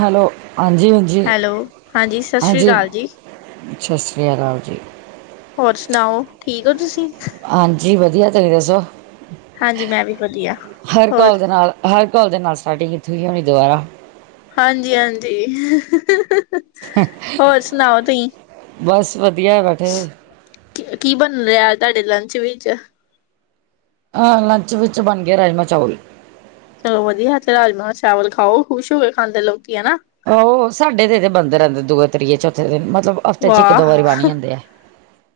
Hello, ਹਾਂਜੀ -ਹਾਂਜੀ- hello ਸਤਿ ਸ਼੍ਰੀ ਹਾਂਜੀ। ਅਕਾਲ ਜੀ। ਸਤਿ ਸ਼੍ਰੀ ਅਕਾਲ ਜੀ। ਹੋਰ ਸੁਣਾਓ, ਠੀਕ ਓ ਤੁਸੀਂ? ਹਾਂਜੀ ਵਧੀਆ ਤੁਸੀਂ ਦੱਸੋ? ਹਾਂਜੀ ਮੈਂ ਵੀ ਵਧੀਆ। ਹਰ ਹੋਰ ਕੌਲਜ ਨਾਲ ਹਰ ਕੌਲਜ ਨਾਲ ਸਾਡੀ ਕਿੱਥੇ ਕ ਹੋਈ ਦੁਬਾਰਾ। ਹਾਂਜੀ- ਹਾਂਜੀ। ਬਸ, ਵਧੀਆ ਬੇਟੇ। ਕੀ ਬਣ ਰਿਹਾ ਅੱਜ ਤੁਹਾਡੇ ਲੰਚ ਵਿੱਚ? ਅਹ ਲੰਚ ਵਿੱਚ ਬਣ ਗਿਆ, ਰਾਜ-ਮਾਹ ਚਾਵਲ। ਚਲੋ ਵਧੀਆ ਅੱਜ ਰਾਜ- ਮਾਹ ਚਾਵਲ ਖਾਓ। ਖੁਸ਼ ਹੋ ਕੇ ਖਾਂਦੇ ਲੋਕੀ ਹਨਾ। ਆਹੋ ਸਾਡੇ ਤੇ ਤਾ ਇੱਥੇ ਬਣਦੇ ਰਹਿੰਦੇ ਦੂਏ-ਤੀਏ- ਚੌਥੇ ਦਿਨ ਮਤਲਬ। ਹਫ਼ਤੇ 'ਚ ਇੱਕ ਦੋ ਵਾਹ! ਵਾਰੀ ਬਣ ਜਾਂਦੇ ਆ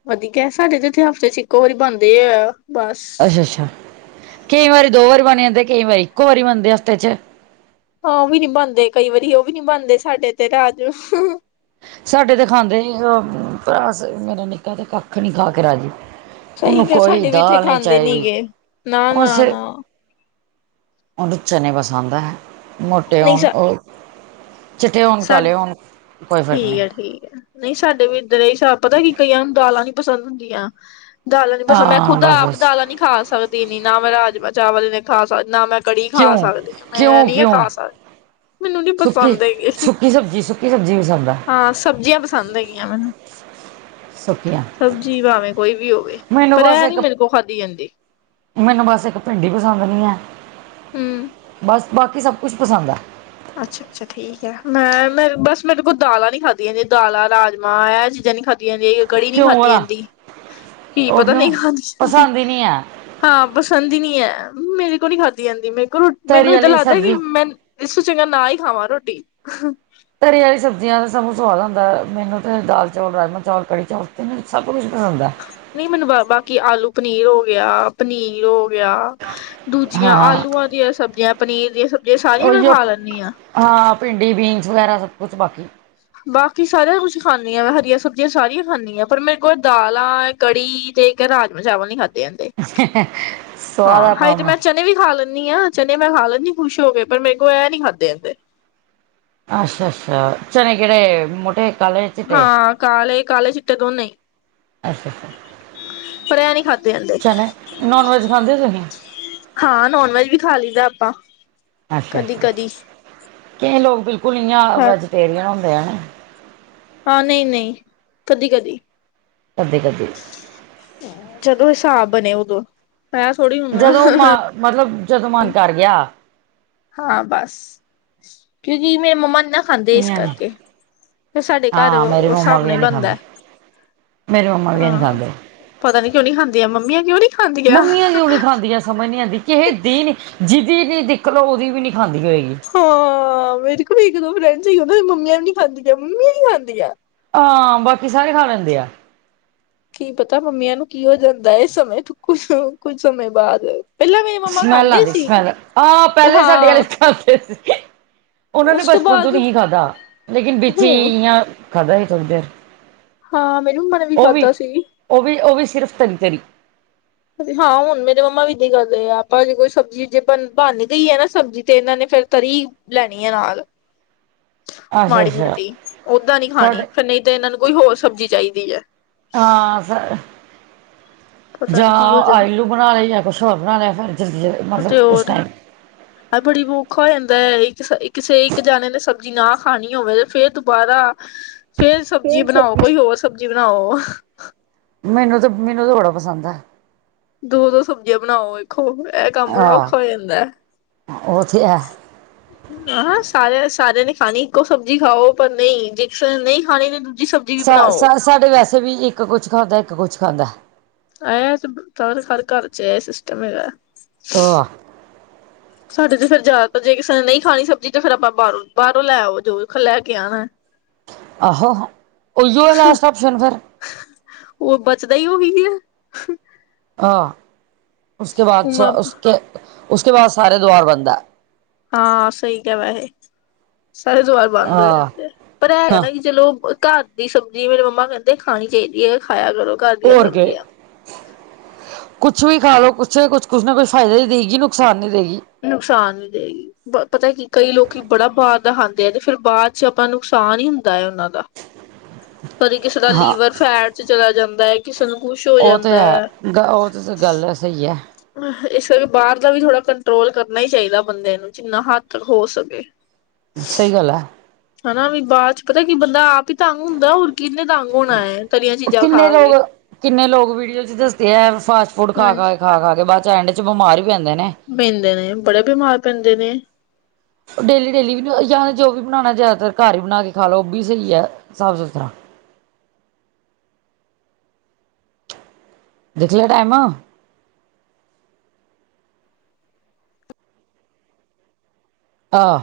ਵਧੀਆ ਸਾਡੇ ਤੇ ਇੱਥੇ ਹਫ਼ਤੇ 'ਚ ਇੱਕੋ ਵਾਰੀ ਬਣਦੇ ਆ ਬਸ। ਅੱਛਾ- ਅੱਛਾ ਕਈ ਵਾਰੀ ਦੋ ਵਾਰੀ ਬਣ ਜਾਂਦੇ ਕਈ ਵਾਰੀ ਇੱਕੋ ਵਾਰੀ ਬਣਦੇ ਆ ਹਫਤੇ 'ਚ ਉਹ ਵੀ ਨੀ ਬਣਦੇ ਕਈ ਵਾਰੀ ਉਹ ਵੀ ਨੀ ਬਣਦੇ ਸਾਡੇ ਤੇ ਰਾਜਮਾਹ ਸਾਡੇ ਤੇ ਖਾਂਦੇ ਨੀ ਉਹ ਮੇਰਾ ਨਿੱਕਾ ਤੇ ਕੱਖ ਨੀ ਖਾ ਕੇ ਰਾਜੀ। ਸਹੀ ਉਹਨੂੰ ਕਿਹਾ ਕੋਈ ਸਾਡੇ ਵੀ ਇੱਥੇ ਦਾਲ ਨੀ ਖਾਂਦੇ ਚਾਹੀਦੀ। ਗੇ। ਉਸੇ ਨਾ-ਨਾ-ਨਾ ਉਹਨੂੰ ਚਨੇ ਪਸੰਦ ਆ। ਮੋਟੇ ਨਹੀਂ ਹੋਣ ਸਾ ਉਹ ਚਿੱਠੇ ਹੋਣ ਸਾ ਕਾਲੇ ਹੋਣ। ਕੋਈ ਫ਼ਰਕ ਨਹੀਂ ਠੀਕ ਏ ਠੀਕ ਐ। ਨਹੀਂ ਸਾਡੇ ਵੀ ਇੱਧਰ ਇਹ ਸਾਬ ਪਤਾ ਕੀ ਕਈਆਂ ਨੂੰ ਦਾਲਾਂ ਨੀ ਪਸੰਦ ਹੁੰਦੀਆਂ। ਦਾਲਾਂ ਨੀ ਪਸੰਦ ਮੈਂ ਹਾਂ ਖੁਦ ਬਸ ਆਪ ਬਸ ਦਾਲਾਂ ਨੀ ਖਾ ਸਕਦੀ ਇਨੀ ਨਾ ਮੈਂ ਰਾਜ -ਮਾਂਹ ਚਾਵਲ ਖਾ ਸਕਦੀ। ਨਾ ਮੈਂ ਕੜੀ ਕਿਉਂ ਖਾ ਸਕਦੀ ਆਂ। ਮੈਂ ਕਿਉਂ ਨੀ ਆ ਕਿਉਂ ਖਾ ਸਕਦੀ ਮੈਨੂੰ ਨੀ ਪਸੰਦ ਹੈਗੇ। ਕੀ ਸਬਜੀ- ਸੁਬਜੀ ਕੀ ਸਬਜ਼ੀ ਪਸੰਦ ਆ। ਆਂ ਸਬਜ਼ੀਆਂ ਪਸੰਦ ਹੈਗੀਆ ਮੈਨੂੰ। ਸੁੱਕੀਆਂ ਸਬਜ਼ੀ ਭਾਵੇਂ ਕੋਈ ਵੀ ਹੋਵੇ। ਮੈਨੂੰ ਪਰ ਬਸ ਐੱ ਨੀ ਇੱਕ ਮੇਰੇ ਕੋਲ ਖਾਧੀ ਜਾਂਦੀ। ਮੈਨੂੰ ਬਸ ਇੱਕ ਭਿੰਡੀ ਪਸੰਦ ਨੀ ਐ। ਹੂੰ ਬਸ ਬਾਕੀ ਸਭ ਕੁਛ ਪਸੰਦ ਆਂ। ਅੱਛਾ - ਅੱਛਾ ਠੀਕ ਐ। ਮੈਂ ਬਸ ਮੇਰੇ ਕੋਲੋ ਦਾਲਾਂ ਨੀ ਖਾਧੀਆ ਜੇ ਦਾਲਾਂ ਰਾਜ - ਮਾਹ ਇਹ ਚੀਜ਼ਾਂ ਨੀ ਖਾਧੀਆਂ। ਯਨੀ ਕੜ੍ਹੀ ਨੀ ਕਿਉਂ ਖਾਦੀ ਵਾਲਾ ਜਾਂਦੀ, ਕੀ ਉਹ ਪਤਾ ਕਿਉਂ ਨਹੀ ਖਾਦੀ ਜਾਂਦੀ। ਪਸੰਦ ਹੀ ਨਹੀਂ ਹੈ ਹਾਂ ਪਸੰਦ ਈਂ ਨੀ ਐ। ਮੇਰੇ ਕੋਲ ਨੀ ਖਾਧੀ ਜਾਂਦੀ, ਮੇਰੇ ਕੋਲ ਤਰੀ ਮੈਨੂੰ ਏਦਾਂ ਵਾਲੀ ਲੱਗਦਾ ਕਿ ਸਬਜ਼ੀ ਮੈਂਨ ਚੰਗਾ ਨਾ ਈ ਖਾਵਾਂ ਰੋਟੀ। ਤਰੀ ਆਲੀਆਂ ਸਬਜ਼ੀਆਂ ਦਾ ਸਾਨੂੰ ਸਵਾਦ ਆਂਦਾ। ਮੈਨੂੰ ਤਾਂ ਦਾਲ ਚਾਵਲ, ਰਾਜ ਮਾਹ ਚਾਵਲ, ਕੜ੍ਹੀ ਚਾਵਲ, ਸਭ ਕੁਛ ਪਸੰਦ ਆ। ਨਹੀਂ ਮੈਨੂੰ ਬਾਕੀ ਆਲੂ ਪਨੀਰ ਹੋ ਗਿਆ, ਪਨੀਰ ਹੋ ਗਿਆ। ਵਿਆਹ ਦੂਜੀਆਂ ਹਾਂ ਆਲੂਆਂ ਦੀਆਂ ਸਬਜ਼ੀਆਂ ਪਨੀਰ ਦੀਆਂ ਸਬਜ਼ੀਆਂ ਸਾਰੀਆਂ ਮੈਂ ਉਹੀਓ ਖਾ ਲੈਨੀ ਆ। ਹਾਂ ਭਿੰਡੀ, ਬੀਨਸ ਵਗੈਰਾ ਸਭ ਕੁਛ ਬਾਕੀ। ਬਾਕੀ ਸਾਰਾ ਕੁਛ ਖਾਨੀ ਆ। ਮੈਂ ਹਰੀਆਂ ਸਬਜ਼ੀਆਂ ਸਾਰੀਆਂ ਖਾਨੀ ਆਂ। ਪਰ ਮੈਂ ਇੱਕ ਉਹ ਦਾਲਾਂ ਕੜੀ ਤੇ ਇੱਕ ਰਾਜਮਾਂਹ ਚਾਵਲ ਨੀ ਖਾਦੇ ਜਾਂਦੇ। ਸਵਾਦ ਆ ਹਾਂ ਆਪਣਾ ਹਜੇ ਤੇ ਆਪਣਾ ਮੈਂ ਚਟ ਚਨੇ ਵੀ ਖਾ ਲੈਂਣੀ ਆ। ਚਨੇ ਮੈਂ ਖਾ ਲੈਨੀ ਖੁਸ਼ ਹੋ ਕੇ ਪਰ ਮੇਰੇ ਕੋ ਐਂ ਨੀ ਖਾਧੇ ਜਾਂਦੇ। ਅੱਛਾ- ਅੱਛਾ ਚਣੇ ਕਿਹੜੇ ਮੋਟੇ ਕਾਲੇ ਚਿੱਟੇ ਹਾਂ ਕਾਲੇ ਕਾਲੇ- ਚਿੱਟੇ ਦੋਨੇ। ਅੱਛਾ- ਅੱਛਾ ਪਰ ਇਹ ਨਹੀਂ ਖਾਧੇ ਜਾਂਦੇ ਚਣੇ ਨੋਨ ਵੈਜ ਖਾਂਦੇ ਹੋ ਤੁਸੀਂ। ਹਾਂ ਨੋਨ ਵੈਜ ਵੀ ਖਾ ਲਈ ਦਾ ਆਪਾਂ। ਅੱਛਾ- ਕਦੀ ਅੱਛਾ ਕਦੀ ਕਈ ਲੋਕ ਬਿਲਕੁਲ ਨੀ ਆ ਹਾਂ ਵੈਜੀਟੇਰੀਅਨ ਹੁੰਦੇ ਆ ਨਾ। ਹਾਂ ਨਹੀਂ- ਨਹੀਂ ਕਦੀ- ਕਦੀ। ਕਦੀ- ਕਦੀ। ਜਦੋਂ ਹਿਸਾਬ ਬਣੇ ਉਦੋਂ। ਪੈ ਥੋੜੀ ਜਦੋਂ ਮ ਮਤਲਬ ਜਦੋਂ ਮਨ ਕਰ ਗਿਆ। ਹਾਂ ਬਸ ਕਿਉਂਕਿ ਮੇਰੀ ਮੰਮਾ ਨੀ ਨਾਂ ਖਾਂਦੇ ਇਸ ਇਆਂ ਨੇ ਕਰਕੇ ਫਿਰ ਸਾਡੇ ਘਰ ਹਾਂ ਮੇਰੀ ਉਸ ਹਿਸਾਬ ਨਾਲ ਈ ਬਣਦਾ। ਮੇਰੇ ਮੰਮਾ ਵੀ ਨੀ ਹਾਂ ਖਾਂਦੇ। ਪਤਾ ਨੀ ਕਿਉਂ ਨਹੀਂ ਖਾਂਦੀਆਂ ਆ ਮੰਮੀਆਂ ਕਿਉਂ ਨੀਂ ਮੰਮੀਆਂ ਕਿਉਂ ਨੀਂ ਦੀ ਖਾਂਦੀਆਂ ਸਮਝ ਨਹੀਂ ਆਂਦੀ ਕਿਸੇ ਦੀ ਨੀ ਜਿਹਦੀ ਨੀ ਦੇਖ ਲਓ ਉਹਦੀ ਵੀ ਨੀ ਖਾਂਦੀ ਹੋਏਗੀ। ਹਾਂ, ਮੇਰੇ ਕੋਲ ਇੱਕ ਦੋ ਫਰੈਂਡ ਸੀਦਾ ਮੰਮੀਆਂ ਵੀ ਨੀ ਖਾਂਦੀਆਂ, ਮੰਮੀਆਂ ਹੀ ਖਾਂਦੀਆਂ ਆਹ, ਬਾਕੀ ਸਾਰੇ ਖਾ ਲੈਂਦੇ ਆ ਕੀ ਪਤਾ ਮੰਮੀਆਂ ਨੂੰ ਕੀ ਹੋ ਜਾਂਦਾ ਏ ਸਮੇਂ ਤੋਂ ਕੁਛ ਕੁੱਝ ਸਮੇਂ ਬਾਅਦ ਪਹਿਲਾਂ ਮੇਰੇ ਮੰਮਾ ਸਮੈਲ, ਖਾਂਦੇ ਆਦੀ ਸੀ ਸਮੈਲ, ਆਹ ਉਹ ਪਹਿਲੇ ਸਾਡੇ ਆਲੇ ਹਾਂ ਖਾਂਦੇ ਸੀ। ਉਹਨਾਂ ਨੇ ਉਸ ਬਚਪਨ ਤੋਂ ਬਾਅਦ ਨਹੀਂ ਖਾਧਾ, ਲੇਕਿਨ ਵਿੱਚ ਹੁਣ ਹੀਆ ਖਾਦਾ ਸੀ ਥੋੜੀ ਦੇਰ ਹਾਂ, ਮੇਰੀ ਮੰਮਾ ਨੇ ਵੀ ਖਾਧਾ ਸੀ। ਉਹ ਵੀ, ਉਹ ਵੀ ਸਿਰਫ ਤਰੀ-ਤਰੀ ਹਾਂ ਹੁਣ ਮੇਰੇ ਮੰਮਾ ਵੀ ਇਦਾਂ ਕਰਦੇ ਆ ਆਪਾਂ ਜੇ ਕੋਈ ਸਬਜ਼ੀ ਜੇ ਬਣ ਗਈਏ ਸਬਜ਼ੀ ਤੇ ਇਹਨਾਂ ਨੇ ਫਿਰ ਤਰੀ ਲੈਣੀ ਐ ਨਾਲ ਅੱਛਾ ਅੱਛਾ ਮਾੜੀ-ਮੋਟੀ, ਓਦਾਂ ਨੀ ਖਾਣੀ ਸਾਡੇ ਫਿਰ, ਨਹੀਂ ਤੇ ਇਹਨਾਂ ਨੂੰ ਕੋਈ ਹੋਰ ਸਬਜ਼ੀ ਚਾਹੀਦੀ ਏ ਹਾਂ ਫਿਰ। ਪਤਾ ਜਾਂ ਨੀ ਕੀ ਹੋ ਜਾਂਦਾ ਆਲੂ ਬਣਾ ਲਏ ਜਾਂ ਕੁਛ ਹੋਰ ਬਣਾ ਲਿਆ ਫਿਰ ਜ਼ਲਦੀ- ਜਲਦੀ ਮਤਲਬ ਉਸ ਟਾਈਮ ਹੈ, ਬੜੀ ਔਖਾ ਹੋ ਜਾਂਦਾ ਇਕ-ਇਕ ਕਿਸੇ ਇੱਕ ਜਾਣੇ ਨੇ ਸਬਜ਼ੀ ਨਾ ਖਾਣੀ ਹੋਵੇ ਤੇ ਫੇਰ ਦੁਬਾਰਾ ਫੇਰ ਸਬਜ਼ੀ ਬਣਾਓ, ਕੋਈ ਹੋਰ ਸਬਜ਼ੀ ਬਣਾਓ। ਮੈਨੂੰ ਤੇ, ਮੈਨੂੰ ਤੇ ਬੜਾ ਪਸੰਦ ਆ ਦੋ-ਦੋ ਸਬਜ਼ੀਆਂ ਬਣਾਓ, ਵੇਖੋ ਇਹ ਕੰਮ ਬੜਾ ਔਖਾ ਜਾਂਦਾ। ਉਹਥੀ ਐ ' [inaudible] ਆਹਾਂ, ਸਾਰੇ ਸਾਰਿਆਂ ਨੇ ਖਾਣੀ ਇੱਕੋ ਸਬਜ਼ੀ ਖਾਓ, ਪਰ ਨਹੀਂ ਜੇ ਨਹੀਂ ਖਾਣੀ ਦੂਜੀ ਸਬਜ਼ੀ ਵੀ ਬਣਾਓ ਸ਼-ਸ਼ ਸਾਡੇ ਵੈਸੇ ਵੀ ਇੱਕ ਕੁਛ ਖਾਂਦਾ, ਇੱਕ ਕੁਛ ਖਾਂਦਾ। ਆ ਤੇ ਸ ਹਰ ਘਰ 'ਚ' ਇਹ ਸਿਸਟਮ ਹੈਗਾ। ਓਆ ਸਾਡੇ 'ਚ' ਫੇਰ ਜ਼ਿਆਦਾਤਰ ਜੇ ਕਿਸੇ ਨੇ ਨਹੀਂ ਖਾਣੀ ਸਬਜ਼ੀ ਤਾਂ ਫੇਰ ਆਪਾਂ ਬਾਹਰੋਂ ਬਾਹਰੋਂ ਲੈ ਆਓ ਜੋ ਲੈ ਕੇ ਆਣਾ।' ' [inaudible] ਆਹੋ, ਉਹੀਓ ਐ ਲਾਸਟ ਆਪਸ਼ਨ ਫਿਰ ਉਹ ਬਚਦਾ ਹੀ ਉਹੀ ਐ ਹਾਂ, ਉਸਕੇ ਬਾਅਦ ਸ ਉਮਾ ਉਸ ਉਸਕੇ ਬਾਅਦ ਸਾਰੇ ਦੀਵਾਰ ਬੰਦਾ ਆ ਹਾਂ ਸਹੀ ਕਿਹਾ ਵੈਸੇ ਸਾਰੇ ਦੀਵਾਰ ਬੰਦ ਹੋ ਜਾਂਦੇ ਆ ਪਰ ਇਹ ਹੈਗਾ ਨਾ ਕਿ ਚਲੋ, ਘਰ ਦੀ ਸਬਜ਼ੀ ਮੇਰੇ ਮੰਮਾ ਕਹਿੰਦੇ ਖਾਣੀ ਚਾਹੀਦੀ ਹੈ ਖਾਇਆ ਕਰੋ। ਘਰ ਦੀਆਂ ਔਰ ਕੇ ਸਬਜ਼ੀਆਂ। ਕੁਛ ਵੀ ਖਾ ਲਓ, ਕੁਛ-ਕੁਛ ਨੇ ਕੁਛ ਫਾਇਦਾ ਹੀਂ ਦੇਗੀ, ਨੁਕਸਾਨ ਨਹੀਂ ਦੇਗੀ। ਨੁਕਸਾਨ ਨੀ ਦੇਗੀ। ਪਤਾ ਕੀ ਕਈ ਲੋਕੀ ਬੜਾ ਬਾਹਰ ਦਾ ਖਾਂਦੇ ਆ, ਤੇ ਫਿਰ ਬਾਅਦ 'ਚ' ਆਪਾਂ ਨੁਕਸਾਨ ਹੀ ਹੁੰਦਾ ਹੈ। ਉਹਨਾਂ ਦਾ ਕਦੇ ਕਿਸੇ ਦਾ ਹਾਂ ਲੀਵਰ ਫੈਟ 'ਚ' ਚਲਾ ਜਾਂਦਾ ਐ। ਕਿਸੇ ਨੂੰ ਕੁਛ ਹੋ ਉਹ ਤੇ ਜਾਂਦਾ ਹੈ, ਗ ਉਹ ਤੇ ਗੱਲ ਸਹੀ ਐ। ਇਸ ਕਰਕੇ ਬਾਹਰ ਦਾ ਵੀ ਥੋੜਾ ਕੰਟਰੋਲ ਕਰਨਾ ਹੀ ਚਾਹੀਦਾ ਬੰਦੇ ਨੂੰ। ਜਿੰਨਾ ਹੱਥ ਹੋ ਸਕੇ। ਸਹੀ ਗੱਲ ਐ। ਹਨਾ ਵੀ, ਬਾਅਦ 'ਚ' ਪਤਾ ਕੀ ਬੰਦਾ ਆਪ ਹੀ ਤੰਗ ਹੁੰਦਾ ਹੋਰ ਕਿਹਨੇ ਤੰਗ ਹੋਣਾ ਐ, ਤਲੀਆਂ ਚੀਜ਼ਾਂ ਖਾ ਕਿੰਨੇ ਕੇ। ਲੋਕ ਕਿੰਨੇ ਲੋਕ ਵੀਡੀਓ 'ਚ' ਦੱਸਦੇ ਐ। ਫਾਸਟ ਫੂਡ ਖਾ-ਖ ਹਾਂਜੀ ਕੇ ਖਾ-ਖਾ ਕੇ ਬਾਅਦ 'ਚ' ਐਂਡ 'ਚ' ਬਿਮਾਰ ਹੀ ਪੈਂਦੇ ਨੇ। ਪੈਂਦੇ ਨੇ ਬੜੇ ਬਿਮਾਰ ਪੈਂਦੇ ਨੇ। ਉਹ ਡੇਲੀ-ਡੇਲੀ ਵੀ ਜਾਂ ਜੋ ਬਣਾਣਾ ਜ਼ਿਆਦਾਤਰ ਘਰ ਹੀ ਬਣਾ ਕੇ ਖਾ ਲਓ। ਉਹ ਵੀ ਸਹੀ ਹੈ ਸਾਫ਼-ਸੁਥਰਾ। ਦੇਖ ਲਿਆ ਟਾਈਮ। ਆਹ,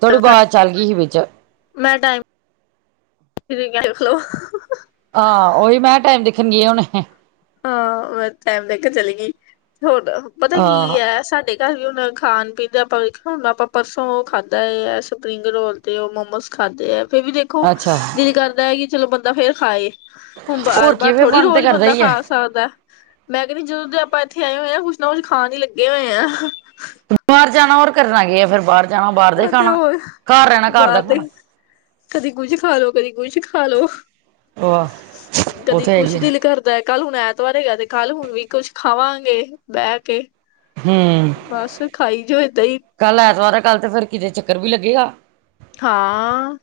ਥੋੜੀ ਆਵਾਜ਼ ਚੱਲ ਗਈ ਸੀ ਵਿੱਚ। ਮੈਂ ਟਾਈਮ [inaudible] ਦੇਖਲੋ। ਆ, ਓਹੀ ਮੈਂ ਟਾਈਮ ਦਿਖਣ ਗੀਆ ਹੁਣੇ। ਹਾਂ। ਮੈਂ ਟਾਈਮ ਦੇਖਣ ਚਲੀ ਗਈ, ਹੁਣ ਪਤਾ ਕੀ ਹਾਂ ਐ ਸਾਡੇ। ਤਾਹੀਓਂ ਹੁਣ ਖਾਣ-ਪੀਣ ਦਾ ਆਪਾਂ ਵੇਖਣਾ ਹੁੰਦਾ ਏ ਆਪਾਂ ਪਰਸੋਂ ਉਹ ਖਾਧਾ ਇਹ ਸਪਰਿੰਗ ਰੋਲ। ਤੇ ਉਹ ਮੋਮੋਸ ਖਾਦੇ ਆ ਫੇਰ ਵੀ ਦੇਖੋ ਅੱਛਾ ਦਿਲ ਕਰਦਾ ਹੈ, ਕਿ ਚਲੋ ਬੰਦਾ ਫੇਰ ਖਾਏ। ਹੁਣ ਬਾਰ- ਹੋਰ ਕੀ ਬਾਰ ਫਿਰ ਥੋੜ੍ਹੀ ਮਨ ਤੇ ਰੋਜ਼ ਕਰਦਾ ਬੰਦਾ ਹੀ ਹੈ ਖਾਸ ਸਕ ਸਕਦਾ, ਮੈਂ ਕਹਿੰਦੀ ਜਦੋਂ ਦੇ ਆਪਾਂ ਇੱਥੇ ਆਏ ਹੋਏ ਕੁੱਛ ਨਾ ਕੁੱਛ ਖਾਣ ਹੀ ਲੱਗੇ ਹੋਏ ਆ। ਬਾਹਰ ਜਾਣਾ ਹੋਰ ਕਰਨਾ ਕੀ ਆ ਫਿਰ ਬਾਹਰ ਜਾਣਾ ਬਾਹਰ ਦਾ ਹੀ ਤੇ ਖਾਣਾ, ਹੋਰ ਘਰ ਰਹਿਣਾ ਘਰ ਦਾ ਬਾਹਰ ਦੇ ਖਾਣਾ। ਕਦੀ ਕੁਝ ਖਾ ਲੋ ਕਦੀ ਕੁਛ ਖਾ ਲੋ। ਵਾਹ ਉਹ ਕਦੀ ਤੇ ਹੈ ਕੁਛ ਹੀ ਹੈ ਦਿਲ ਕਰ ਕੱਲ ਹੁਣ ਐਤਵਾਰ ਹੈਗਾ ਤੇ ਕੱਲ ਹੁਣ ਵੀ ਕੁਝ ਖਾਵਾਂਗੇ ਬਹਿ ਕੇ। ਬਸ ਖਾਈ ਜਾਓ ਏਦਾਂ ਹੀ। ਕੱਲ੍ਹ ਐਤਵਾਰ ਕੱਲ ਤੇ ਫਿਰ ਕਿਤੇ ਚੱਕਰ ਵੀ ਲੱਗੇਗਾ। ਹਾਂ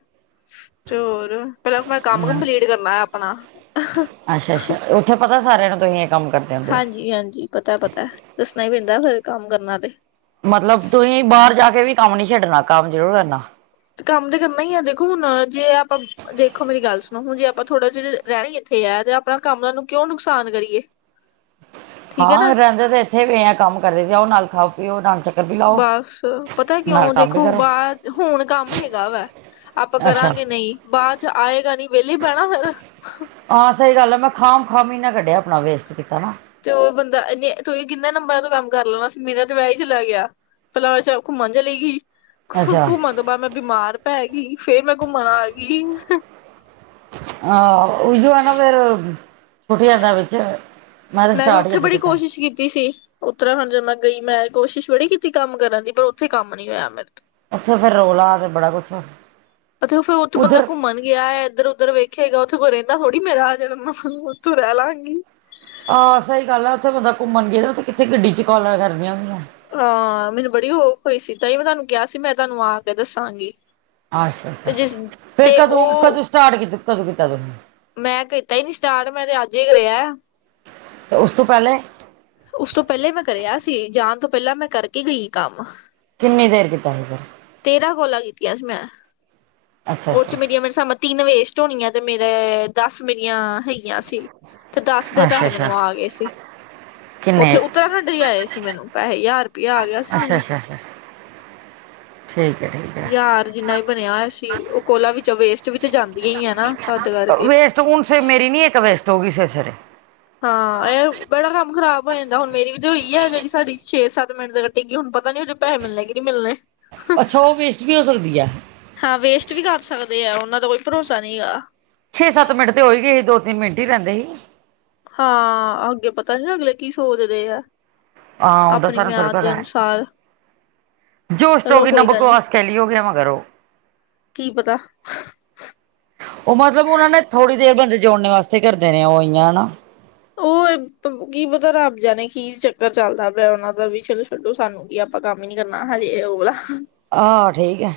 ਚੋਰ। ਪਹਿਲਾ ਮੈਂ ਕੰਮ ਕੰਪਲੀਟ ਕਰਨਾ ਆਪਣਾ। ਅੱਛਾ ਅੱਛਾ ਉੱਥੇ ਪਤਾ ਸਾਰਿਆਂ ਨੂੰ ਤੁਂਹੀ ਇਹ ਕੰਮ ਕਰਨਾ। ਹਾਂਜੀ-ਹਾਂਜੀ ਪਤਾ- ਪਤਾ ਦੱਸਣਾ ਹੀ ਪੈਦਾ ਫਿਰ ਕੰਮ ਕਰਨਾ ਤੇ। ਮਤਲਬ ਤੁਸੀਂ ਬਾਹਰ ਜਾ ਕੇ ਵੀ ਕੰਮ ਨੀ ਛੱਡਣਾ ਕੰਮ ਜ਼ਰੂਰ ਕਰਨਾ। ਕੰਮ ਤੇ ਕਰਨਾ ਹੀ ਐ। ਦੇਖੋ ਹੁਣ ਜੇ ਆਪਾਂ। ਦੇਖੋ ਮੇਰੀ ਗੱਲ ਸੁਣੋ। ਹੁ ਜੇ ਆਪਾਂ ਥੋੜ੍ਹਾ ਜਿਹਾ ਰਹਿਣਾ ਹੀ ਇੱਥੇ ਆ ਤੇ ਆਪਣਾ ਕੰਮ ਉਹ ਨੂੰ ਕਿਉਂ ਨੁਕਸਾਨ ਕਰੀਏ। [inaudible] ਹਾਂ ਰਹਿੰਦੇ ਤਾਂ ਇੱਥੇ ਵੀ ਆ ਕੰਮ ਕਰਦੇ ਸੀ। ਉਹ ਨਾਲ ਖਾ ਪੀਓ, ਨਾਲ ਵੀ ਲਾਓ ਬਸ ਪਤਾ ਨਾਲ ਕਿਉਂ ਕੰਮ ਵੀ ਦੇਖੋ ਕਰੋ ਬਾਹਰ ਹੁਣ ਕੰਮ ਹੈਗਾ ਵਾ। ਆਪਾਂ ਅੱਛਾ ਕਰਾਂਗੇ ਨਹੀਂ ਬਾਅਦ ਚ ਆਏਗਾ ਨਹੀਂ ਵਿਹਲੇ ਬਹਿਣਾ ਫਿਰ। ਹਾਂ ਸਹੀ ਗੱਲ ਆ ਮੈਂ ਖਾਮ-ਖਾਮ ਮਹੀਨਾ ਕੱਢਿਆ ਆਪਣਾ ਵੇਸਟ ਕੀਤਾ ਨਾ। ਚੋਰ ਬੰਦਾ ਇਨੇ ਤੁਸੀਂ ਕਿੰਨੇ ਨੰਬਰਾਂ ਤੋਂ ਕੰਮ ਕਰ ਲੈਣਾ ਸੀ। ਮੇਰਾ ਤੇ ਵਿਆਹ ਹੀ ਚਲਾ ਗਿਆ। ਪਲਾ ਚ ਘੁੰਮਣ ਚਲੀ ਗਈ। ਅੱਛਾ ਘੁੰਮਣ ਤੋਂ ਬਾਅਦ। ਮੈਂ ਬਿਮਾਰ ਪੈ ਗਈ ਫੇਰ ਮੈਂ ਘੁੰਮਣ ਆ ਗਈ। ਆਹ ਉਹੀਏ ਨਾ ਫੇਰ ਛੁੱਟ ਜਾਂਦਾ ਵਿੱਚ। ਤਾਂ ਮੈਂ ਤੇ ਸਟਾਰਟ ਹੀ ਉੱਥੇ ਅੱਜ ਬੜੀ ਕੀਤਾ ਕੋਸ਼ਿਸ਼ ਕੀਤੀ ਸੀ। ਉੱਤਰਾ ਖੰਡ ਜੇ ਮੈਂ ਗਈ ਮੈਂ ਕੋਸ਼ਿਸ਼ ਬੜੀ ਕੀਤੀ ਕੰਮ ਕਰਨ ਦੀ ਪਰ ਉੱਥੇ ਕੰਮ ਨੀ ਹੋਇਆ ਮੇਰੇ ਤੋਂ। ਉੱਥੇ ਫਿਰ ਰੌਲਾ ਤੇ ਬੜਾ ਕੁਛ ਹੋਣਾ। ਪਤਾ ਫਿਰ ਉੱਥੇ ਬੰਦਾ ਘੁੰਮਣ ਗਿਆ ਐ ਇੱਧਰ-ਉੱਧਰ ਵੇਖ। ਵੇਖੇਗਾ ਉੱਥੇ ਕੋਈ ਰਹਿੰਦਾ ਥੋੜੀ ਮੇਰਾ ਆਜ ਮੈਂੱਥੋਂ ਰਹਿ ਲਾ ਗੀ। ਆਹ ਸਹੀ ਗੱਲ ਹੈ ਉੱਥੇ ਬੰਦਾ ਘੁੰਮਣ ਗਿਆ ਉੱਥੇ ਕਿੱਥੇ ਗੱਡੀ ਚ ਕਾਲਾਂ ਕਰਦੀਆਂ ਗਈਆਂ ਆ। ਹਾਂ ਮੈਨੂੰ ਬੜੀ ਹੋ ਔਖ ਹੋਈ ਸੀ ਤਾਂਹੀ ਮੈਂ ਤੁਹਾਨੂੰ ਕਿਹਾ ਸੀ। ਮੈਂ ਤੁਹਾਨੂੰ ਆ ਕੇ ਦੱਸਾਂਗੀ। ਤੇ ਅੱਛਾ, ਜਿਸ ਫਿਰ ਤੇ ਕਦੋਂ-ਕਦੋਂ ਉਹ ਸਟਾਰਟ ਕੀਤਾ ਕਦੋਂ, ਕੀਤਾ ਤੁਸੀਂ। ਮੈਂ ਕੀਤਾ ਹੀ ਨੀ ਸਟਾਰਟ ਮੈਂ ਤੇ ਅੱਜ ਕਰ ਰਿਆ। ਉਸ ਤੋਂ ਪਹਿਲਾਂ ਉਸ ਤੋਂ ਪਹਿਲੇ ਮੈਂ ਕਰਿਆ ਸੀ, ਜਾਣ ਤੋਂ ਪਹਿਲਾਂ ਮੈਂ ਕਰਕੇ ਗਈ ਕੰਮ। ਕਿੰਨੀ ਦੇਰ ਕੀਤਾ ਸੀ। ਫਿਰ ਤੇਰਾਂ ਕੋਲਾਂ ਕੀਤੀਆਂ ਸੀ ਮੈਂ, ਅੱਛਾ ਉਹ ਅੱਛਾ ਚ ਮੇਰੀਆਂ ਮੇਰੇ ਹਿਸਾ ਤਿੰਨ ਵੇਸਟ ਹੋਣੀਆਂ ਤੇ ਮੇਰੇ ਦਸ ਮੇਰੀਆਂ ਹੈਗੀਆ ਸੀ, ਤੇ ਦੱਸ ਦੇ ਅੱਛਾ ਪੈਸੇ ਅੱਛਾ ਮੈਨੂੰ ਆ ਗਏ ਸੀ। ਕਿੰਨੇ ਉੱਥੇ ਉਤਰਾਖੰਡ ਹੀ ਆਏ ਸੀ ਮੈਨੂੰ ਪੈਸੇ ਹਜ਼ਾਰ ਵੀ ਆ ਗਿਆ ਸੀ ਅੱਛਾ ਮੈਨੂੰ [inaudible] ਅੱਛਾ ਅੱਛਾ ਠੀਕ ਹੈ ਠੀਕ ਹੈ ਹਜ਼ਾਰ ਜਿੰਨਾ ਵੀ ਬਣਿਆ ਹੋਇਆ ਸੀ ਉਹ ਕੋਲਾ ਵਿੱਚੋਂ ਵੈਸਟ ਵੀ ਤਾਂ ਜਾਂਦੀਆਂ ਹੀ ਹੈ ਨਾ। ਤਦ ਕਰਕੇ ਵੈਸਟ ਹੁਣ ਸ ਮੇਰੀ ਨੀ ਇੱਕ ਵੈਸਟ ਹੋ ਗਈ ਸਵੇਰੇ- ਸਵੇਰੇ। ਹਾਂ ਇਹ ਬੜਾ ਕੰਮ ਖਰਾਬ ਹੋ ਜਾਂਦਾ ਹੁਣ ਮੇਰੀ ਵੀ ਤੇ ਹੋਈ ਐ। ਜਿਹੜੀ ਸਾਡੀ ਛੇ- ਸੱਤ ਮਿੰਟ ਦੇ ਇਹ ਕੀ ਹੁਣ ਪਤਾ ਨੀ ਉਹਦੇ ਪੈੇਸੇ ਮਿਲਣੇ ਆ ਕਿ ਨਹੀਂ ਮਿਲਣੇ। ਅੱਛਾ ਉਹ ਵੇਸਟ ਵੀ ਹੋ ਸਕਦੀ ਐ। ਹਾਂ ਵੇਸਟ ਵੀ ਕਰ ਸਕਦੇ ਆ। ਉਹਨਾਂ ਦਾ ਕੋਈ ਭਰੋਸਾ ਨਹੀਂ ਹੈਗਾ। ਛੇ- ਸੱਤ ਮਿੰਟ ਤਾਂ ਹੋ ਹੀ ਗਏ ਸੀ ਦੋ- ਤਿੰਨ ਮਿੰਟ ਹੀ ਰਹਿੰਦੇ ਸੀ। ਹਾਂ ਅੱਗੇ ਪਤਾ ਨੀ ਅਗਲੇ ਕੀ ਸੋਚਦੇ ਆ। ਹਾਂ ਉਹਦਾ ਆਪਣੀ ਸਾਰਿਆਂ ਨੂੰ ਮਿਆਦ ਥੋੜ੍ਹਾ ਦੇ ਪਤਾ ਅਨੁਸਾਰ ਐ। ਜੋਸ਼ ਤੋ ਹੋ ਚਲੋ ਕੇ ਇਨਾ ਕੋਈ ਗੱਲ ਨੀ ਬਕਵਾਸ ਕੱਲੀ ਓ ਹੋ ਗੇਮ ਕਰੋ। ਕੀ ਪਤਾ। ਉਹ ਮਤਲਬ ਉਹਨਾਂ ਨੇ ਥੋੜ੍ਹੀ ਦੇਰ ਬੰਦੇ ਜੋੜਨ ਵਾਸਤੇ ਕਰਦੇ ਨੇ। ਉਹ ਐਇਆ ਨਾ। ਉਹ ਇਹ ਕੀ ਪਤਾ ਰੱਬ ਜਾਣੇ ਕੀ ਚੱਕਰ ਚੱਲਦਾ ਪਿਆ ਉਹਨਾਂ ਦਾ ਵੀ ਚਲੋ। ਛੱਡੋ ਸਾਨੂੰ ਕੀ ਆਪਾਂ ਕੰਮ ਹੀ ਨੀ ਕਰਨਾ ਹਜੇ ਉਹ ਵਾਹਲਾ। ਆਹ ਠੀਕ ਆ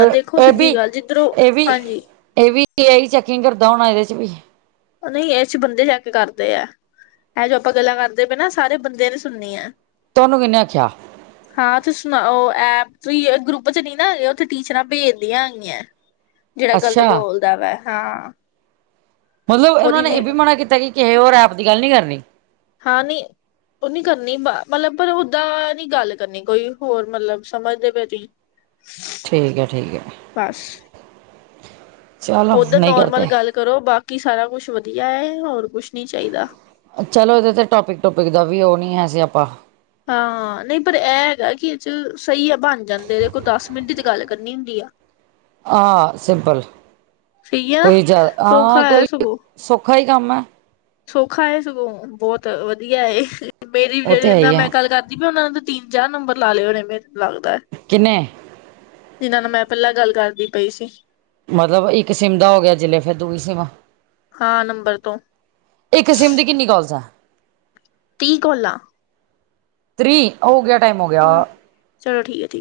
ਐ ਦੇਖੋ ਇਹ ਵੀ ਸਿੱਧੀ ਗੱਲ ਜਿੱਧਰੋਂ -ਇਹ ਵੀ ਹਾਂਜੀ ਇਹ ਵੀ ਏ ਆਈ ਚੈਕਿੰਗ ਕਰਦਾ ਹੋਣਾ ਇਹਦੇ 'ਚ ਵੀ ਨਹੀਂ ਇਸ 'ਚ ਬੰਦੇ ਚੈਕ ਕਰਦੇ ਆ। ਇਹ ਜੋ ਆਪਾਂ ਗੱਲਾਂ ਕਰਦੇ ਪਏ ਨਾ। ਸਾਰੇ ਬੰਦਿਆਂ ਨੇ ਸੁਣਨੀ ਆ। ਤੁਹਾਨੂੰ ਕਿੰਨੇ ਆਖਿਆ? ਹਾਂ ਤੁਸੀਂ ਸੁਣਾਓ ਐਪ 'ਚ ਈ ਆ ਗਰੁੱਪ 'ਚ ਨਹੀਂ ਨਾ। ਉੱਥੇ ਟੀਚਰਾਂ ਭੇਜਦੀਆਂ ਹੈਗੀਆਂ। ਜਿਹੜਾ ਗ਼ਲਤ ਅੱਛਾ ਬੋਲਦਾ ਵਾ ਹਾਂ। ਮਤਲਬ ਉਹਨਾਂ ਨੇ ਇਹ ਵੀ ਮਨਾ ਕੀਤਾ ਕਿ ਕਿਸੇ ਹੋਰ ਐਪ ਦੀ ਗੱਲ ਨਹੀ ਕਰਨੀ। ਹਾਂ ਨੀ ਉਹ ਨੀ ਕਰਨੀ ਮਤਲਬ ਪਰ ਓਦਾਂ ਨੀ ਗੱਲ ਕਰਨੀ ਕੋਈ ਹੋਰ ਮਤਲਬ ਸਮਝਦੇ ਪਏ ਤੁਸੀਂ। ਠੀਕ ਐ ਠੀਕ ਐ। ਬੱਸ ਚਲੋ ਉੱਧਰ ਨਹੀਂ ਨੋਰਮਲ ਕਰਦੇ ਗੱਲ ਕਰੋ ਬਾਕੀ ਸਾਰਾ ਕੁਛ ਵਧੀਆ ਐ। ਹੋਰ ਕੁਛ ਨੀ ਚਾਹੀਦਾ। ਚਲੋ ਇਹਦੇ 'ਤੇ ਟੋਪਿਕ ਟੋਪਿਕ ਦਾ ਵੀ ਉਹ ਨਹੀਂ ਹੈ ਸੀਆਪਾਂ। ਹਾਂ ਨਹੀਂ ਪਰ ਇਹ ਹੈਗਾ ਕਿ ਇਹ 'ਚ ਸਹੀ ਆ ਬਣ ਜਾਂਦੇ ਦੇਖੋ ਦਸ ਮਿੰਟ ਤੇ ਗੱਲ ਕਰਨੀ ਹੁੰਦੀ ਆ। [inaudible] ਆ ਸਿੰਪਲ, ਸਹੀ ਆ ਕੋਈ ਜ਼ਿਆਦਾ ਆ ਸੌਖਾ ਹੈ ਕੋਈ ਸਗੋਂ ਸੌਖਾ ਹੀ ਕੰਮ ਐ। ਸੌਖਾ ਏ ਸਗੋਂ ਬਹੁਤ ਵਧੀਆ ਏ ਮੇਰੀ ਵੀ ਉਹ ਤੇ ਹੈ ਜਿਹੜੀ ਹੀ ਮੈਂ ਆ ਗੱਲ ਕਰਦੀ ਪਈ ਆ। ਉਹਨਾਂ ਟੀਮ 'ਚ ਆ ਨੰਬਰ ਲਾ ਲਏਓ ਰੇਮੇ ਮੈਨੂੰ ਲੱਗਦਾ। ਕਿੰਨੇ ਜਿਨਾਂ ਨਾਲ ਮੈਂ ਪਹਿਲਾਂ ਗੱਲ ਕਰਦੀ ਪਈ ਸੀ। ਮਤਲਬ ਇੱਕ ਸਿੰਮ ਦਾ ਹੋ ਗਿਆ ਚਲੇ। ਫਿਰ ਦੂਈ ਸਿਮ ਹਾ ਨੰਬਰ ਤੋਂ। ਇੱਕ ਸਿਮ ਦੀ ਕਿੰਨੀ ਕੋਲਸ ਆ। ਤੀਹ ਕੌਲਾਂ। ਥ੍ਰੀ ਹੋ ਗਿਆ ਟਾਈਮ ਹੋਗਿਆ। ਹਾਂ ਚਲੋ ਠੀਕ ਆ ਠੀਕ ਆ।